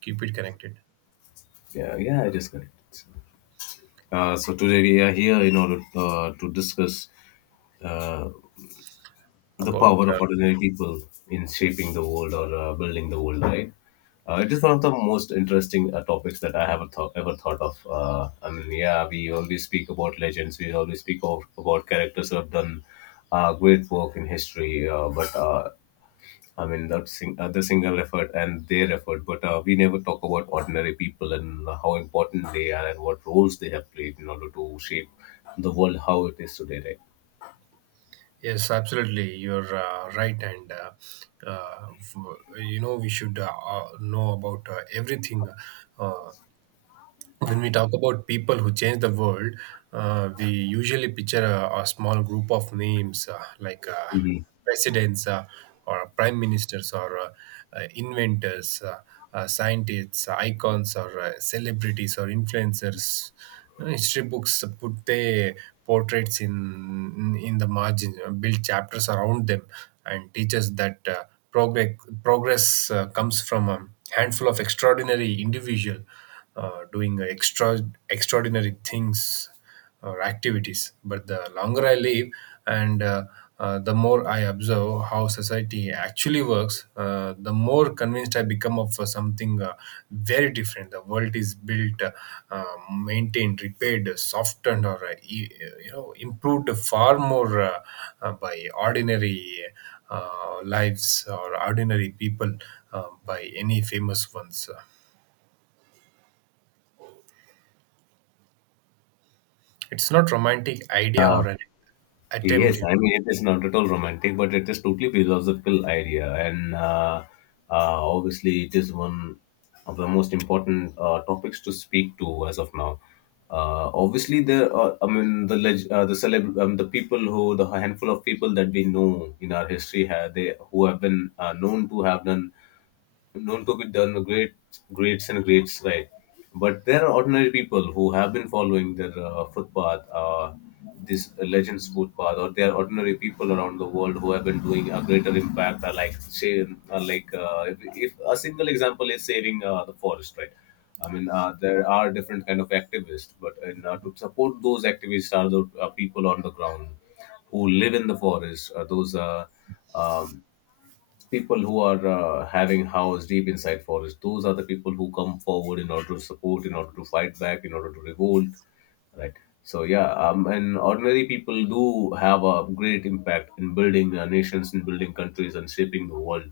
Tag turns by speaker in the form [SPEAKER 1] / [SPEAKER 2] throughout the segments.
[SPEAKER 1] Keep it connected
[SPEAKER 2] Yeah, yeah, it is correct. So today we are here in order to discuss the
[SPEAKER 1] about
[SPEAKER 2] power of ordinary people in shaping the world or building the world, right? It is one of the most interesting topics that I have ever thought of. I mean, yeah, we always speak about legends. We always speak about characters who have done great work in history. But I mean, the single effort and their effort, but we never talk about ordinary people and how important they are and what roles they have played in order to shape the world how it is today, right?
[SPEAKER 1] Yes, absolutely. You're right, and uh, we should know about everything. uh, When we talk about people who change the world, we usually picture a small group of names like
[SPEAKER 2] Mhm.
[SPEAKER 1] presidents, or prime ministers, or inventors, scientists, icons, or celebrities or influencers. History books put their portraits in in the margin, build chapters around them, and teach us that progress progress comes from a handful of extraordinary individual doing extraordinary things or activities. But the longer I live, and the more I observe how society actually works, the more convinced I become of something very different. The world is built, uh, maintained, repaired, softened, or improved far more by ordinary uh, lives or ordinary people by any famous ones. It's not romantic idea or an attempt
[SPEAKER 2] Yes,
[SPEAKER 1] you know
[SPEAKER 2] I mean, it is not at all romantic, but it is totally philosophical idea. And obviously, it is one of the most important topics to speak to as of now. Obviously, I mean, the people the handful of people that we know in our history, have, they who have been known to have done known to be done great greats and greats, right. But there are ordinary people who have been following their footpath, this legends footpath, or there are ordinary people around the world who have been doing a greater impact, like say like if a single example is saving the forest, right. I mean, there are different kind of activists, but to support those activists are the people on the ground who live in the forest. Those um, People who are having house deep inside forest, those are the people who come forward in order to support, in order to fight back, in order to revolt, right. So and ordinary people do have a great impact in building nations, in building countries, and shaping the world.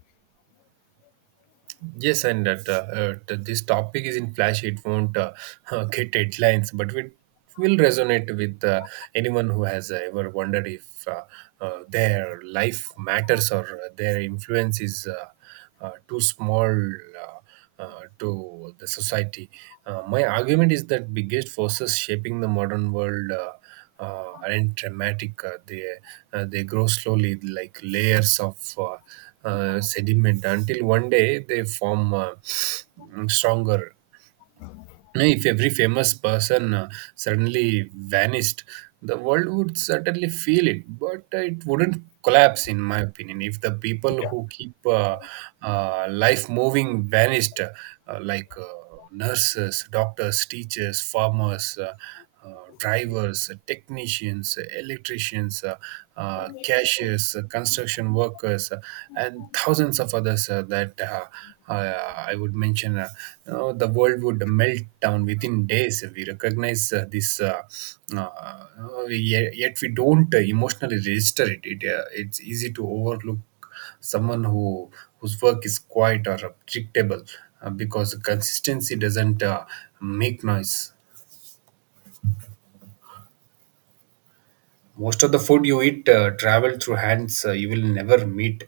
[SPEAKER 1] Yes, and that this topic is in flash it won't get headlines, but it will resonate with anyone who has ever wondered if their life matters or their influence is too small uh, to the society. My argument is that biggest forces shaping the modern world aren't dramatic. They grow slowly, like layers of sediment, until one day they form stronger. Know, if every famous person suddenly vanished, the world would certainly feel it, but it wouldn't collapse, in my opinion. If the people
[SPEAKER 2] Yeah.
[SPEAKER 1] who keep life moving vanished, like nurses, doctors, teachers, farmers, drivers, technicians, electricians, cashiers, construction workers, and thousands of others that I would mention. You know, the world would melt down within days. We recognize this, yet we don't emotionally register it. It's easy to overlook someone whose work is quiet or predictable, because consistency doesn't make noise. Most of the food you eat travel through hands you will never meet.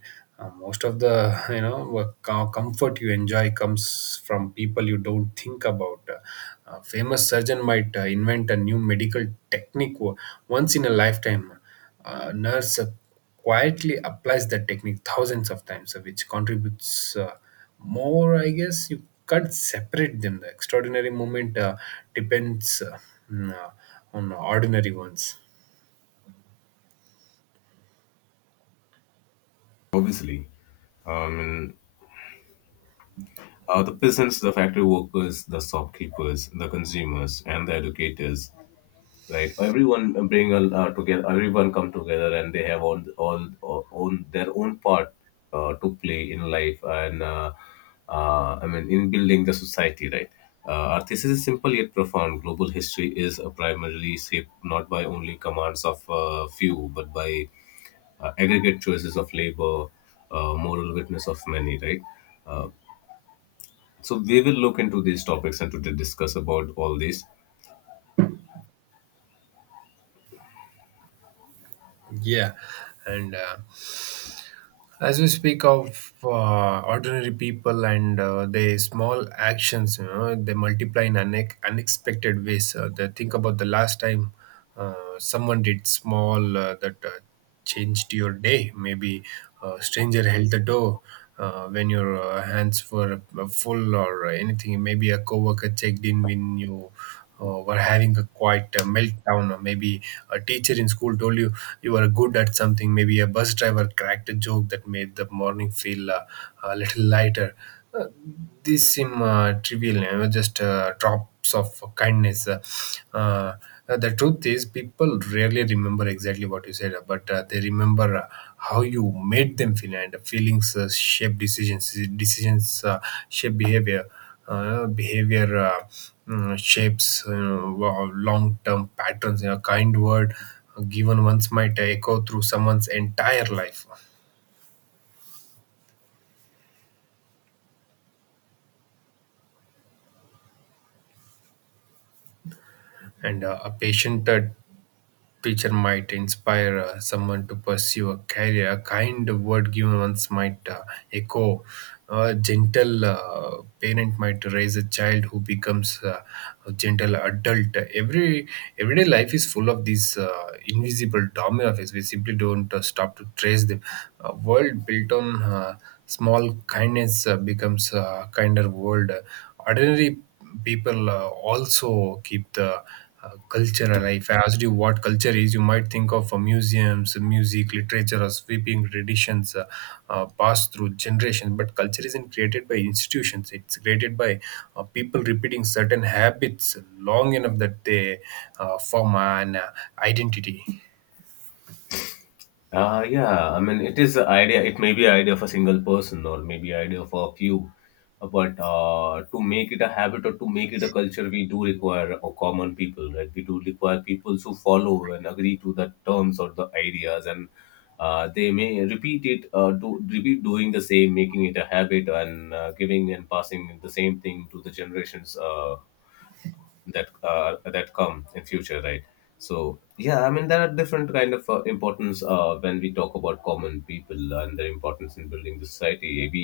[SPEAKER 1] Most of the comfort you enjoy comes from people you don't think about. A famous surgeon might invent a new medical technique once in a lifetime. A nurse quietly applies that technique thousands of times, which contributes uh, more. I guess you can't separate them. The extraordinary moment depends on uh, on ordinary ones.
[SPEAKER 2] Obviously, um, the peasants, the factory workers, the shopkeepers, the consumers, and the educators, right. Everyone together, everyone come together, and they have all own their own part to play in life, and I mean in building the society, right. Uh, our thesis is simple yet profound. Global history is primarily shaped not by only commands of few, but by aggregate choices of labor, moral witness of many, right. Uh, so we will look into these topics and to discuss about all these.
[SPEAKER 1] Yeah, and as we speak of ordinary people and their small actions, you know, they multiply in unexpected ways. They think about the last time uh, someone did small that changed your day. Maybe a stranger held the door, when your hands were full or anything. Maybe a coworker checked in when you were having a quiet meltdown, or maybe a teacher in school told you you were good at something. Maybe a bus driver cracked a joke that made the morning feel a little lighter. Uh, these seem trivial, you know, just drops of kindness. Uh, the truth is, people rarely remember exactly what you said, but they remember how you made them feel, and feelings shape decisions, shape behavior, behavior shapes long term patterns. A kind word given once might echo through someone's entire life, and a patient Picture might inspire someone to pursue a career. A kind word given once might echo. A gentle parent might raise a child who becomes a gentle adult. Everyday life is full of these invisible domino effects. We simply don't stop to trace them. A world built on small kindness becomes a kinder world. Ordinary people also keep the culture alive. If I asked you what culture is, you might think of museums, music, literature, or sweeping traditions passed through generations. But culture isn't created by institutions, it's created by people repeating certain habits long enough that they form an identity.
[SPEAKER 2] Yeah, I mean, it is a idea. It may be a idea of a single person or maybe idea of a few, but to make it a habit or to make it a culture, we do require a common people, right? We do require people who follow and agree to the terms or the ideas, and they may repeat it, do repeat doing the same, making it a habit, and giving and passing the same thing to the generations. That come in future, right. So yeah, I mean, there are different kind of importance when we talk about common people and their importance in building the society. We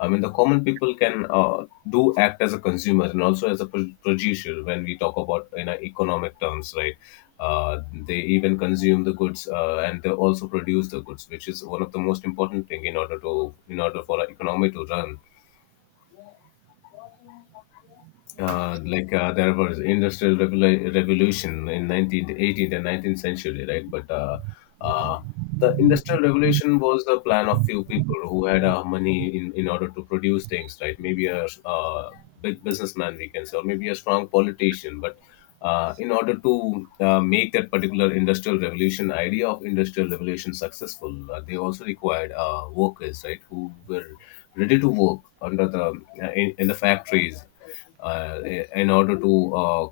[SPEAKER 2] I mean, the common people can do act as a consumer and also as a producer when we talk about in economic terms, right. Uh, they even consume the goods and they also produce the goods, which is one of the most important thing in order to in order for an economy to run. There was industrial revolution in 19th, 18th and 19th century, right? But uh, the industrial revolution was the plan of few people who had money in order to produce things, right? Maybe a big businessman, we can say, or maybe a strong politician. But in order to make that particular industrial revolution, idea of industrial revolution successful, they also required workers, right, who were ready to work under the in the factories uh, in order to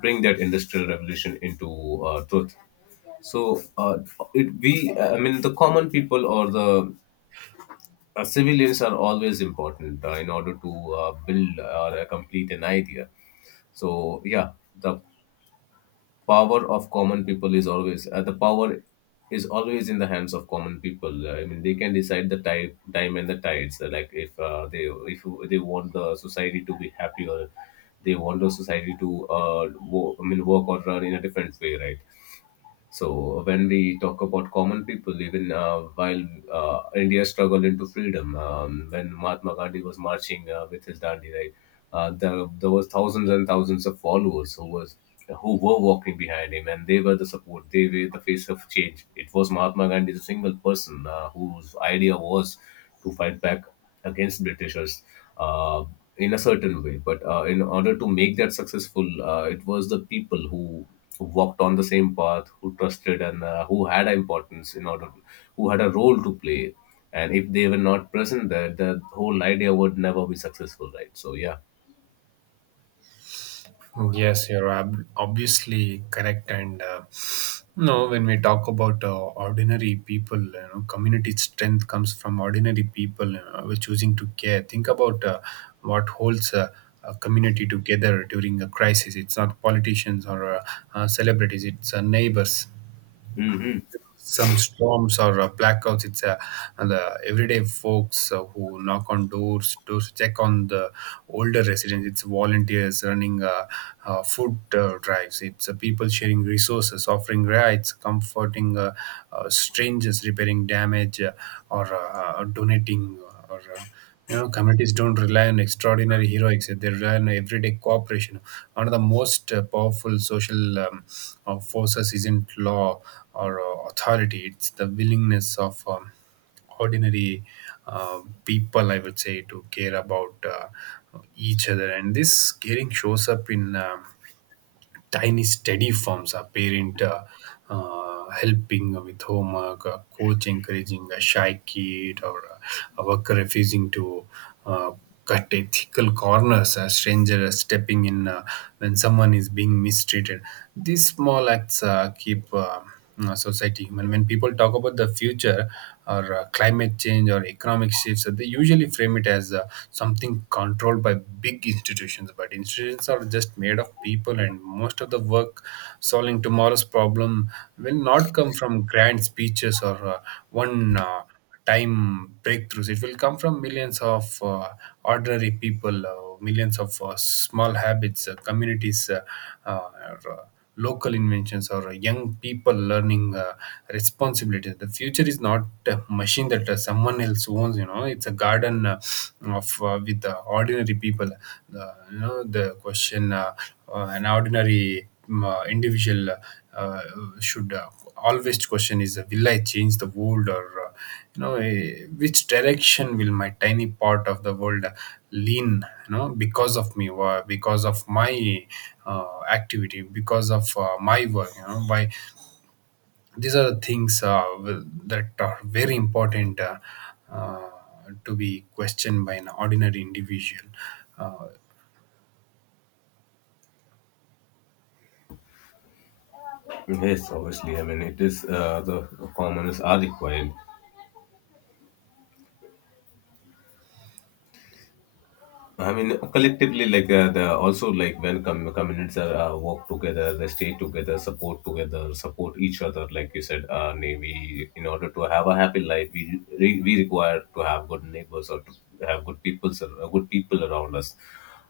[SPEAKER 2] bring that industrial revolution into truth. So uh, I mean, the common people or the civilians are always important in order to build or complete an idea. So yeah, the power of common people is always the power is always in the hands of common people. I mean, they can decide the type, time and the tides. Like if they want the society to be happier, they want the society to uh, I mean work or run in a different way, right. So when we talk about common people, even while India struggled into freedom, when Mahatma Gandhi was marching with his dandi, right, there was thousands and thousands of followers who were walking behind him, and they were the support. They were the face of change. It was Mahatma Gandhi, the single person whose idea was to fight back against Britishers uh, in a certain way. But in order to make that successful, it was the people who walked on the same path, who trusted and who had importance in order, who had a role to play. And if they were not present there, the whole idea would never be successful, right? So yeah.
[SPEAKER 1] Yes, you're obviously correct. And you know, when we talk about ordinary people, you know, community strength comes from ordinary people we're choosing to care. Think about what holds a community together during a crisis. It's not politicians or celebrities; it's neighbors.
[SPEAKER 2] Hmm.
[SPEAKER 1] Some storms or blackouts. It's the everyday folks who knock on doors to check on the older residents. It's volunteers running food drives. It's people sharing resources, offering rides, comforting strangers, repairing damage, or donating. Or, communities don't rely on extraordinary heroics, they rely on everyday cooperation. One of the most powerful social forces isn't law or authority, it's the willingness of ordinary people, I would say, to care about each other. And this caring shows up in tiny steady forms. A parent helping with homework, a coach encouraging a shy kid, or a worker refusing to uh, cut ethical corners, a stranger stepping in when someone is being mistreated. These small acts keep society. When people talk about the future or climate change or economic shifts, they usually frame it as something controlled by big institutions. But institutions are just made of people, and most of the work solving tomorrow's problem will not come from grand speeches or one. Time breakthroughs. It will come from millions of ordinary people, millions of small habits, communities, uh, or local inventions, or young people learning responsibilities. The future is not a machine that someone else owns. You know, it's a garden of with ordinary people. The question an ordinary individual uh, should. Always question is will I change the world, or which direction will my tiny part of the world lean, you know, because of me, because of my activity, because of my work. You know why, these are the things that are very important uh, to be questioned by an ordinary individual. uh,
[SPEAKER 2] Yes, obviously. I mean, it is the commoners are required. I mean, collectively, like the also like when communities are work together, they stay together, support each other. Like you said, we in order to have a happy life, we require to have good neighbors or to have good people around us.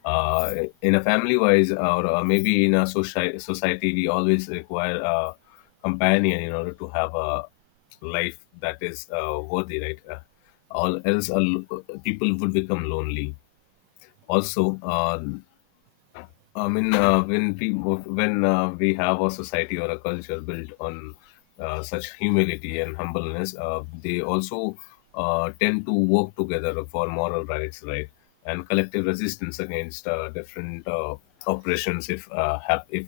[SPEAKER 2] Uh, in a family wise, or maybe in a society, we always require a companion in order to have a life that is worthy, right? All else, people would become lonely also. When we have a society or a culture built on such humility and humbleness, they also tend to work together for moral rights, right, and collective resistance against different oppressions. If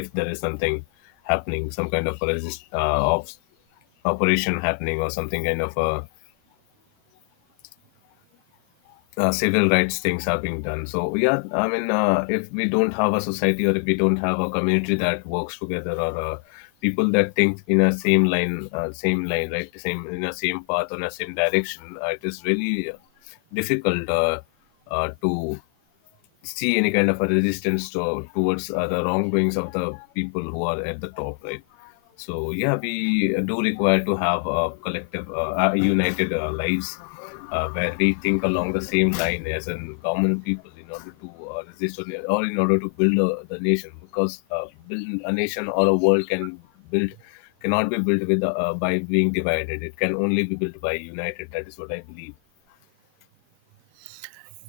[SPEAKER 2] if there is something happening, some kind of a resist of operation happening, or something kind of a civil rights things are being done. So yeah, I mean, if we don't have a society or if we don't have a community that works together or people that think in a same line, right, same path on a same direction, it is really difficult to see any kind of a resistance towards the wrongdoings of the people who are at the top, right. So yeah, we do require to have a collective united lives where we think along the same line as in common people in order to resist or in order to build the nation, because build a nation or a world can build cannot be built with by being divided. It can only be built by united. That is what I believe.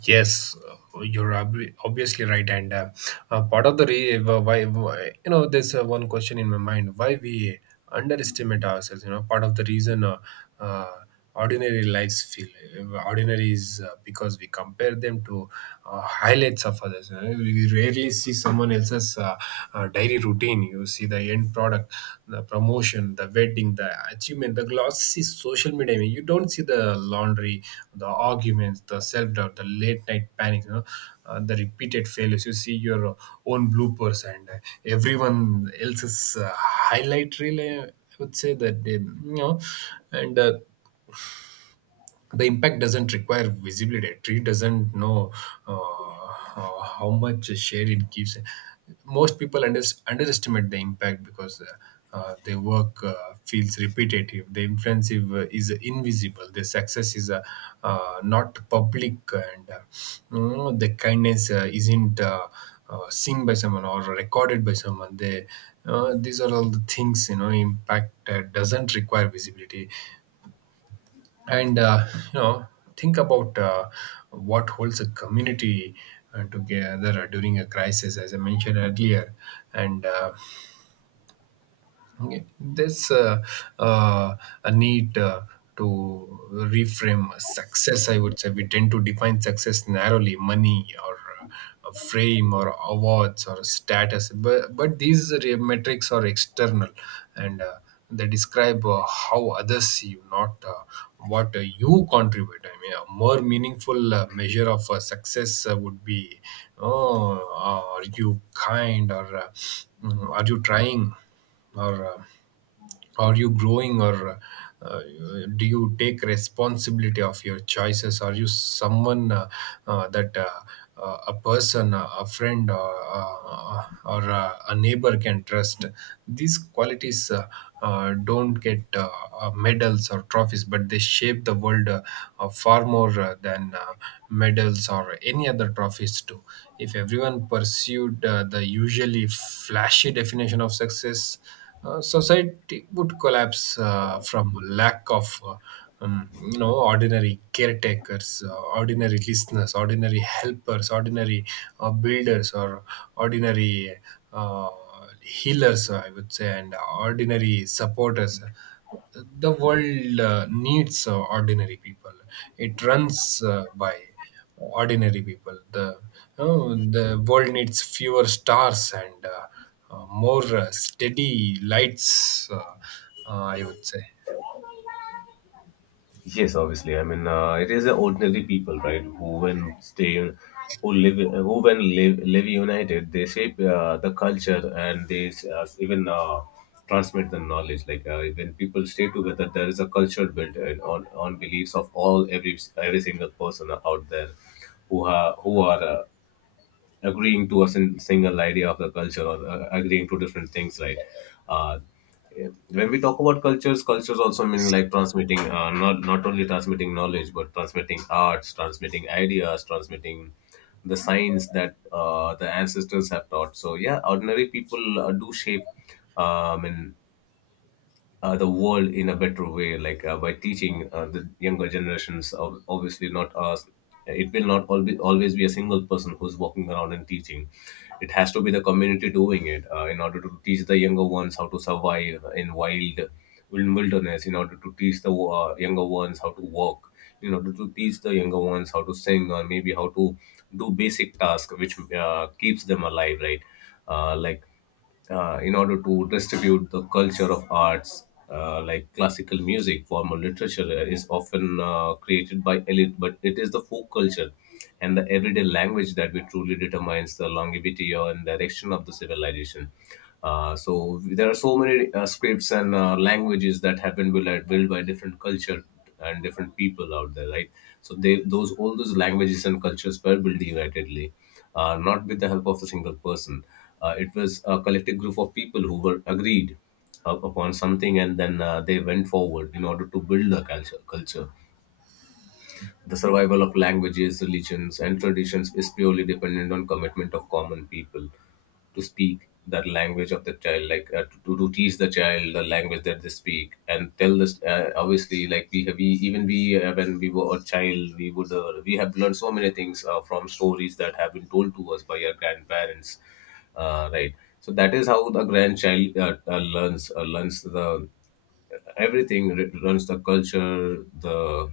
[SPEAKER 1] Yes, you're obviously right, and part of the you know there's one question in my mind, why we underestimate ourselves. You know, part of the reason uh, ordinary lives feel ordinary is because we compare them to highlights of others. You know? We rarely see someone else's diary routine, you see the end product, the promotion, the wedding, the achievement, the glossy social media. I mean, you don't see the laundry, the arguments, the self-doubt, the late night panic, you know, the repeated failures. You see your own bloopers, and everyone else's highlight reel, I would say, that they, you know and the impact doesn't require visibility. A tree doesn't know uh, how much shade it gives. Most people underestimate the impact because their work feels repetitive, the influence is invisible, their success is not public, and you know, the kindness isn't seen by someone or recorded by someone. They These are all the things, you know, impact doesn't require visibility. And you know think about what holds a community together during a crisis, as I mentioned earlier. And okay. There's uh, a need to reframe success, I would say. We tend to define success narrowly: money, or a frame, or awards, or status, but these metrics are external, and they describe how others see you, not what you contribute. I mean, a more meaningful measure of success would be: oh, are you kind, or are you trying? Or are you growing, or uh, do you take responsibility of your choices? Are you someone that a person, a friend, or a neighbor can trust? These qualities don't get medals or trophies, but they shape the world far more than medals or any other trophies do. If everyone pursued the usually flashy definition of success, society would collapse from lack of ordinary caretakers, ordinary listeners, ordinary helpers, ordinary builders, or ordinary uh, healers, I would say, and ordinary supporters. The world needs ordinary people. It runs by ordinary people. The world needs fewer stars and more steady lights, I would say.
[SPEAKER 2] Yes, obviously. I mean, it is the ordinary people, right, who live, live united, they shape the culture and they even transmit the knowledge. Like when people stay together, there is a culture built and on beliefs of all every single person out there who are agreeing to a single idea of the culture or agreeing to different things, right. Uh, when we talk about cultures, cultures also mean like transmitting not not only transmitting knowledge, but transmitting arts, transmitting ideas, transmitting the science that the ancestors have taught. So yeah, ordinary people do shape and the world in a better way, like by teaching the younger generations. Obviously, not us. It will not always always be a single person who's walking around and teaching. It has to be the community doing it in order to teach the younger ones how to survive in wild in wilderness. In order to teach the younger ones how to walk. In order to teach the younger ones how to sing, or maybe how to do basic tasks which keeps them alive, right? Uh, like in order to distribute the culture of arts, like classical music, formal literature, is often created by elite, but it is the folk culture and the everyday language that we truly determines the longevity and direction of the civilization. So there are so many scripts and languages that have been built by different culture and different people out there, right? So they those all those languages and cultures were built unitedly, not with the help of a single person. It was a collective group of people who were agreed upon something, and then they went forward in order to build the culture. The survival of languages, religions, and traditions is purely dependent on commitment of common people to speak that language of the child, to teach the child the language that they speak and tell this, obviously, like we have we even we when we were a child, we have learned so many things from stories that have been told to us by our grandparents, right? So that is how the grandchild learns the everything learns the culture the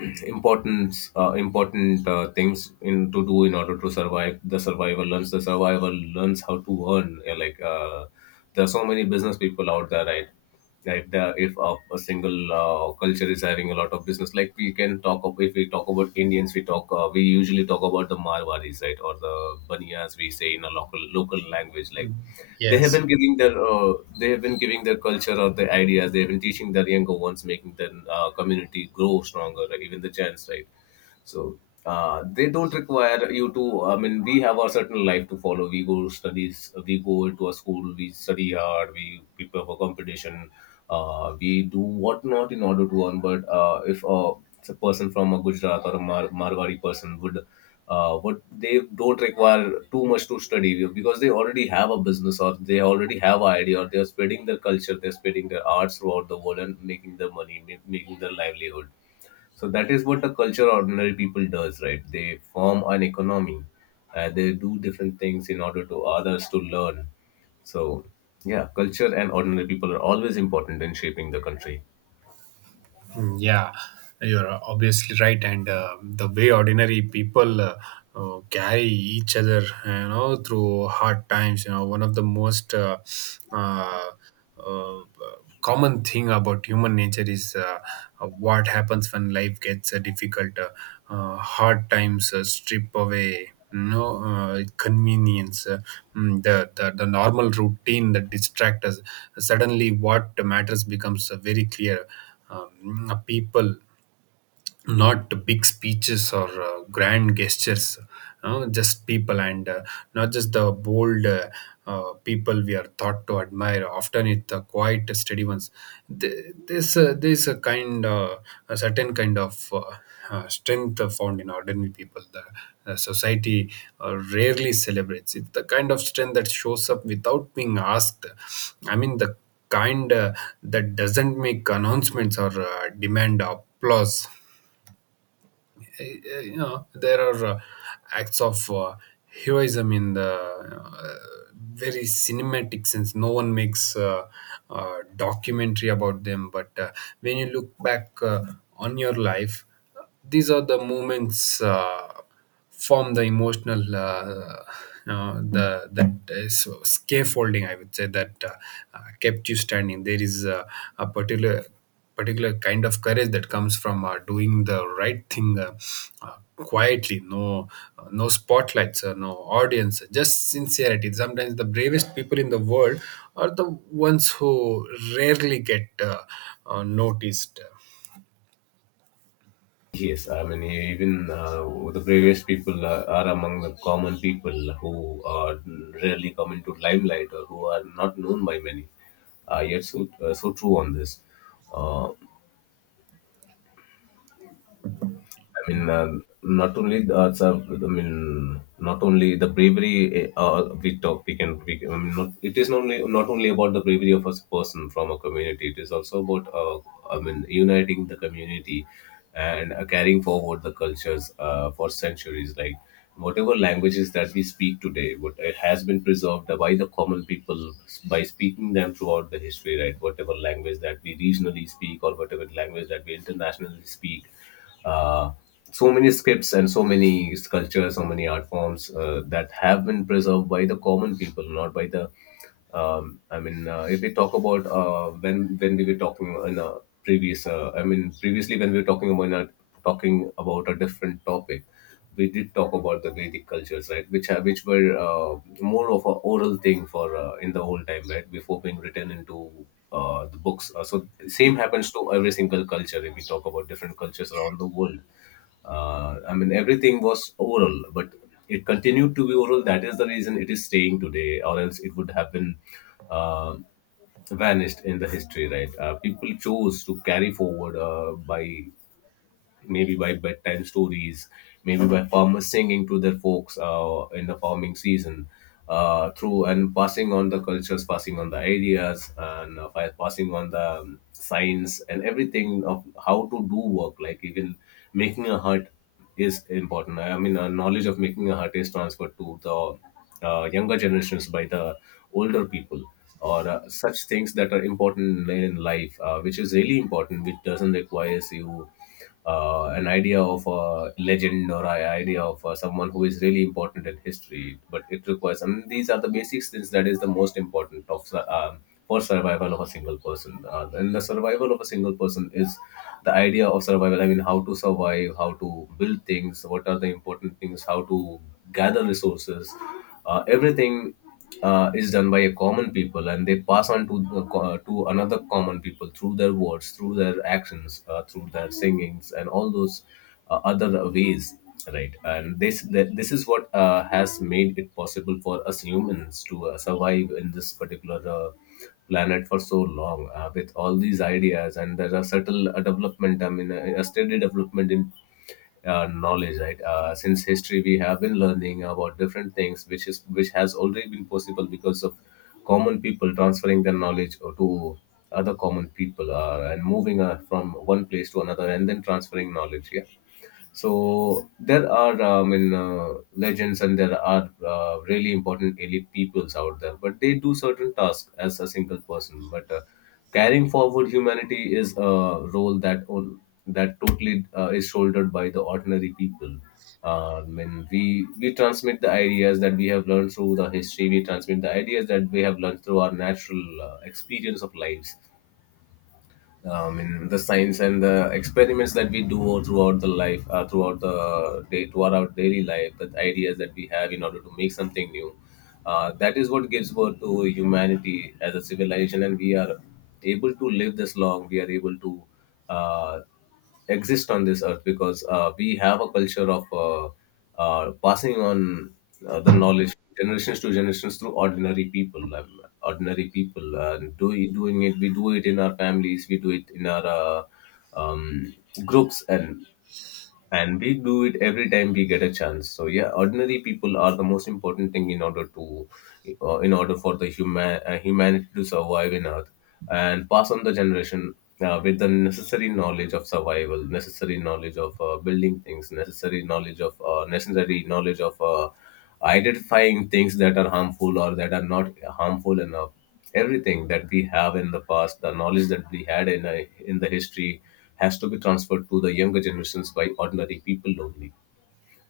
[SPEAKER 2] it's important things in to do in order to survive. The survivor learns, the survivor learns how to earn. There are so many business people out there, right? Like if a single culture is having a lot of business, like we can talk of, if we talk about indians, we usually talk about the marwaris, right? Or the baniyas, we say in a local language. Like they have
[SPEAKER 1] Yes.
[SPEAKER 2] been giving their they have been giving their culture or their ideas. They have been teaching their younger ones, making their community grow stronger. Like even the gents, right? So they don't require you to. I mean, we have a certain life to follow. We go studies. We go to a school. We study hard. We prepare for competition. We do whatnot in order to earn. But if a person from a Gujarat or a Marwari person would, what, they don't require too much to study because they already have a business, or they already have an idea, or they are spreading their culture, they're spreading their arts throughout the world and making their money, making their livelihood. So that is what the culture of ordinary people does, right? They form an economy, they do different things in order to others to learn. So yeah, culture and ordinary people are always important in shaping the country.
[SPEAKER 1] Yeah, you're obviously right. And the way ordinary people carry each other, you know, through hard times, you know, one of the most uh, uh, common thing about human nature is what happens when life gets difficult. Hard times strip away, you know, convenience, the normal routine that distract us. Suddenly, what matters becomes very clear. People, not big speeches or grand gestures, just people. And not just the bold, people we are taught to admire. Often it's the quiet steady ones. There's a kind a certain kind of strength found in ordinary people the society rarely celebrates. It's the kind of strength that shows up without being asked. I mean, the kind that doesn't make announcements or demand applause. You know, there are acts of heroism in the very cinematic sense. No one makes documentary about them, but when you look back on your life, these are the moments form the emotional the that is scaffolding, I would say, that kept you standing. There is a particular kind of courage that comes from doing the right thing quietly. No no spotlights, no audience, just sincerity. Sometimes the bravest people in the world are the ones who rarely get noticed.
[SPEAKER 2] Yes, I mean, even the bravest people are among the common people who are rarely come into limelight, or who are not known by many. Yet so true on this. Uh, I mean, not only the, sir, I mean, not only the bravery we talk, we, can- I mean, not, it is not only, not only about the bravery of a person from a community. It is also about, I mean, uniting the community and carrying forward the cultures for centuries. Like whatever languages that we speak today, what it has been preserved by the common people by speaking them throughout the history. Right, whatever language that we regionally speak or whatever language that we internationally speak, uh, so many scripts and so many sculptures, so many art forms that have been preserved by the common people, not by the. I mean, if we talk about when we were talking in a previous, I mean, previously when we were talking about talking about a different topic, we did talk about the Vedic cultures, right? Which were more of an oral thing for in the old time, right? Before being written into the books. So same happens to every single culture. If we talk about different cultures around the world, I mean, everything was oral, but it continued to be oral. That is the reason it is staying today, or else it would have been Uh, vanished in the history, right? People chose to carry forward by maybe by bedtime stories, maybe by farmers singing to their folks in the farming season, through and passing on the cultures, passing on the ideas, and by passing on the science and everything of how to do work, like even making a hut is important. I mean, a knowledge of making a hut is transferred to the younger generations by the older people, or such things that are important in life, which is really important, which doesn't requires you an idea of a legend or an idea of someone who is really important in history. But it requires, and these are the basic things that is the most important of for survival of a single person. And the survival of a single person is the idea of survival. I mean, how to survive, how to build things, what are the important things, how to gather resources. Everything is done by a common people, and they pass on to the to another common people through their words, through their actions, through their singings and all those other ways, right? And this is what has made it possible for us humans to survive in this particular planet for so long, with all these ideas. And there are subtle development, I mean a steady development in knowledge, right? Since history, we have been learning about different things, which is which has already been possible because of common people transferring their knowledge to other common people and moving from one place to another and then transferring knowledge. Yeah, so there are, I mean, legends, and there are really important elite peoples out there, but they do certain tasks as a single person. But carrying forward humanity is a role that that totally is shouldered by the ordinary people. I mean, we transmit the ideas that we have learned through the history. We transmit the ideas that we have learned through our natural experience of lives, in the science and the experiments that we do throughout the life, throughout the day, throughout our daily life, the ideas that we have in order to make something new, that is what gives birth to humanity as a civilization. And we are able to live this long, we are able to uh, exist on this earth because we have a culture of passing on the knowledge generations to generations through ordinary people, ordinary people. And doing it, we do it in our families, we do it in our um, groups, and we do it every time we get a chance. So yeah, ordinary people are the most important thing in order to in order for the human humanity to survive in earth and pass on the generation with the necessary knowledge of survival, necessary knowledge of building things, necessary knowledge of identifying things that are harmful or that are not harmful enough. Everything that we have in the past, the knowledge that we had in the history, has to be transferred to the younger generations by ordinary people only,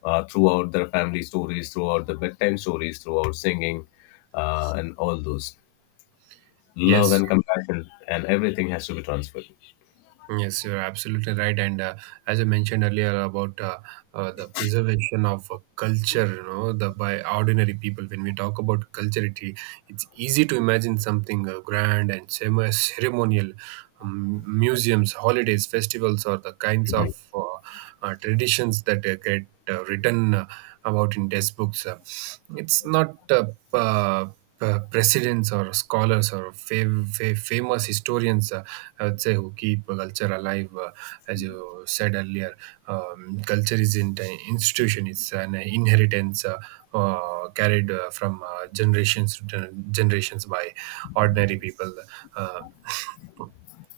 [SPEAKER 2] throughout their family stories, throughout the bedtime stories, throughout singing and all those love
[SPEAKER 1] Yes.
[SPEAKER 2] and compassion and everything has to be transferred.
[SPEAKER 1] Yes, you're absolutely right. And as I mentioned earlier about the preservation of culture, you know, the by ordinary people. When we talk about culture, it's easy to imagine something grand and cere- ceremonial, museums, holidays, festivals, or the kinds of traditions that get written about in textbooks. It's not uh, presidents or scholars or fav- fa- famous historians, I would say, who keep culture alive. As you said earlier, culture isn't an institution; it's an inheritance carried from generations to gen- generations by ordinary people. Uh,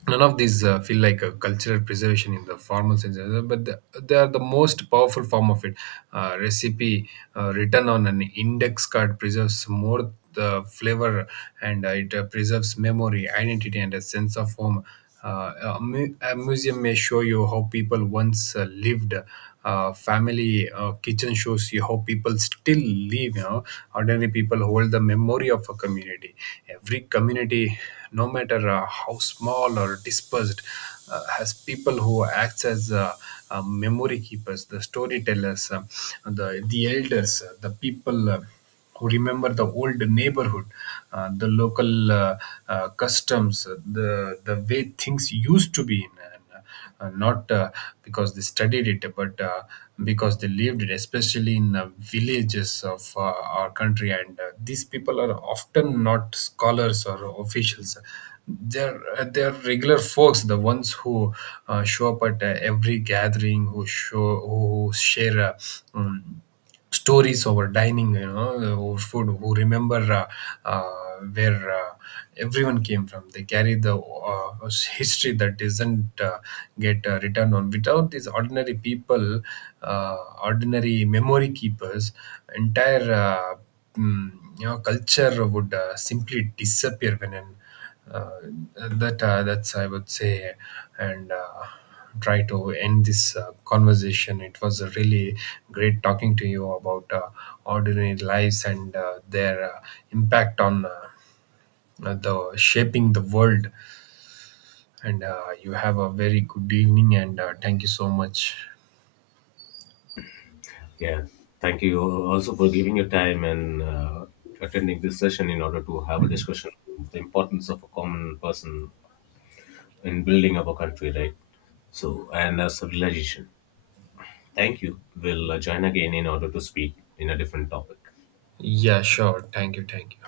[SPEAKER 1] None of these feel like a cultural preservation in the formal sense, but they are the most powerful form of it. Recipe written on an index card preserves more the flavor, and it preserves memory, identity, and a sense of home. A museum may show you how people once lived. Family kitchen shows you how people still live. You know, ordinary people hold the memory of a community. Every community, no matter how small or dispersed, has people who acts as memory keepers, the storytellers, the elders, the people. Who remember the old neighborhood, the local customs, the way things used to be, and not because they studied it, but because they lived it, especially in villages of our country. And these people are often not scholars or officials. They're regular folks, the ones who show up at every gathering, who show who share. Um, Stories over dining, you know, over food, who remember where everyone came from. They carry the history that doesn't get written on. Without these ordinary people, uh, ordinary memory keepers, entire mm, you know, culture would simply disappear. When an uh, that's I would say, and try to end this conversation. It was a really great talking to you about ordinary lives and their impact on the shaping the world. And you have a very good evening, and thank you so much.
[SPEAKER 2] Yeah, thank you also for giving your time and attending this session in order to have a discussion on the importance of a common person in building up a country, right? So, and a civilization. Thank you. We'll join again in order to speak in a different topic.
[SPEAKER 1] Yeah, sure. Thank you. Thank you.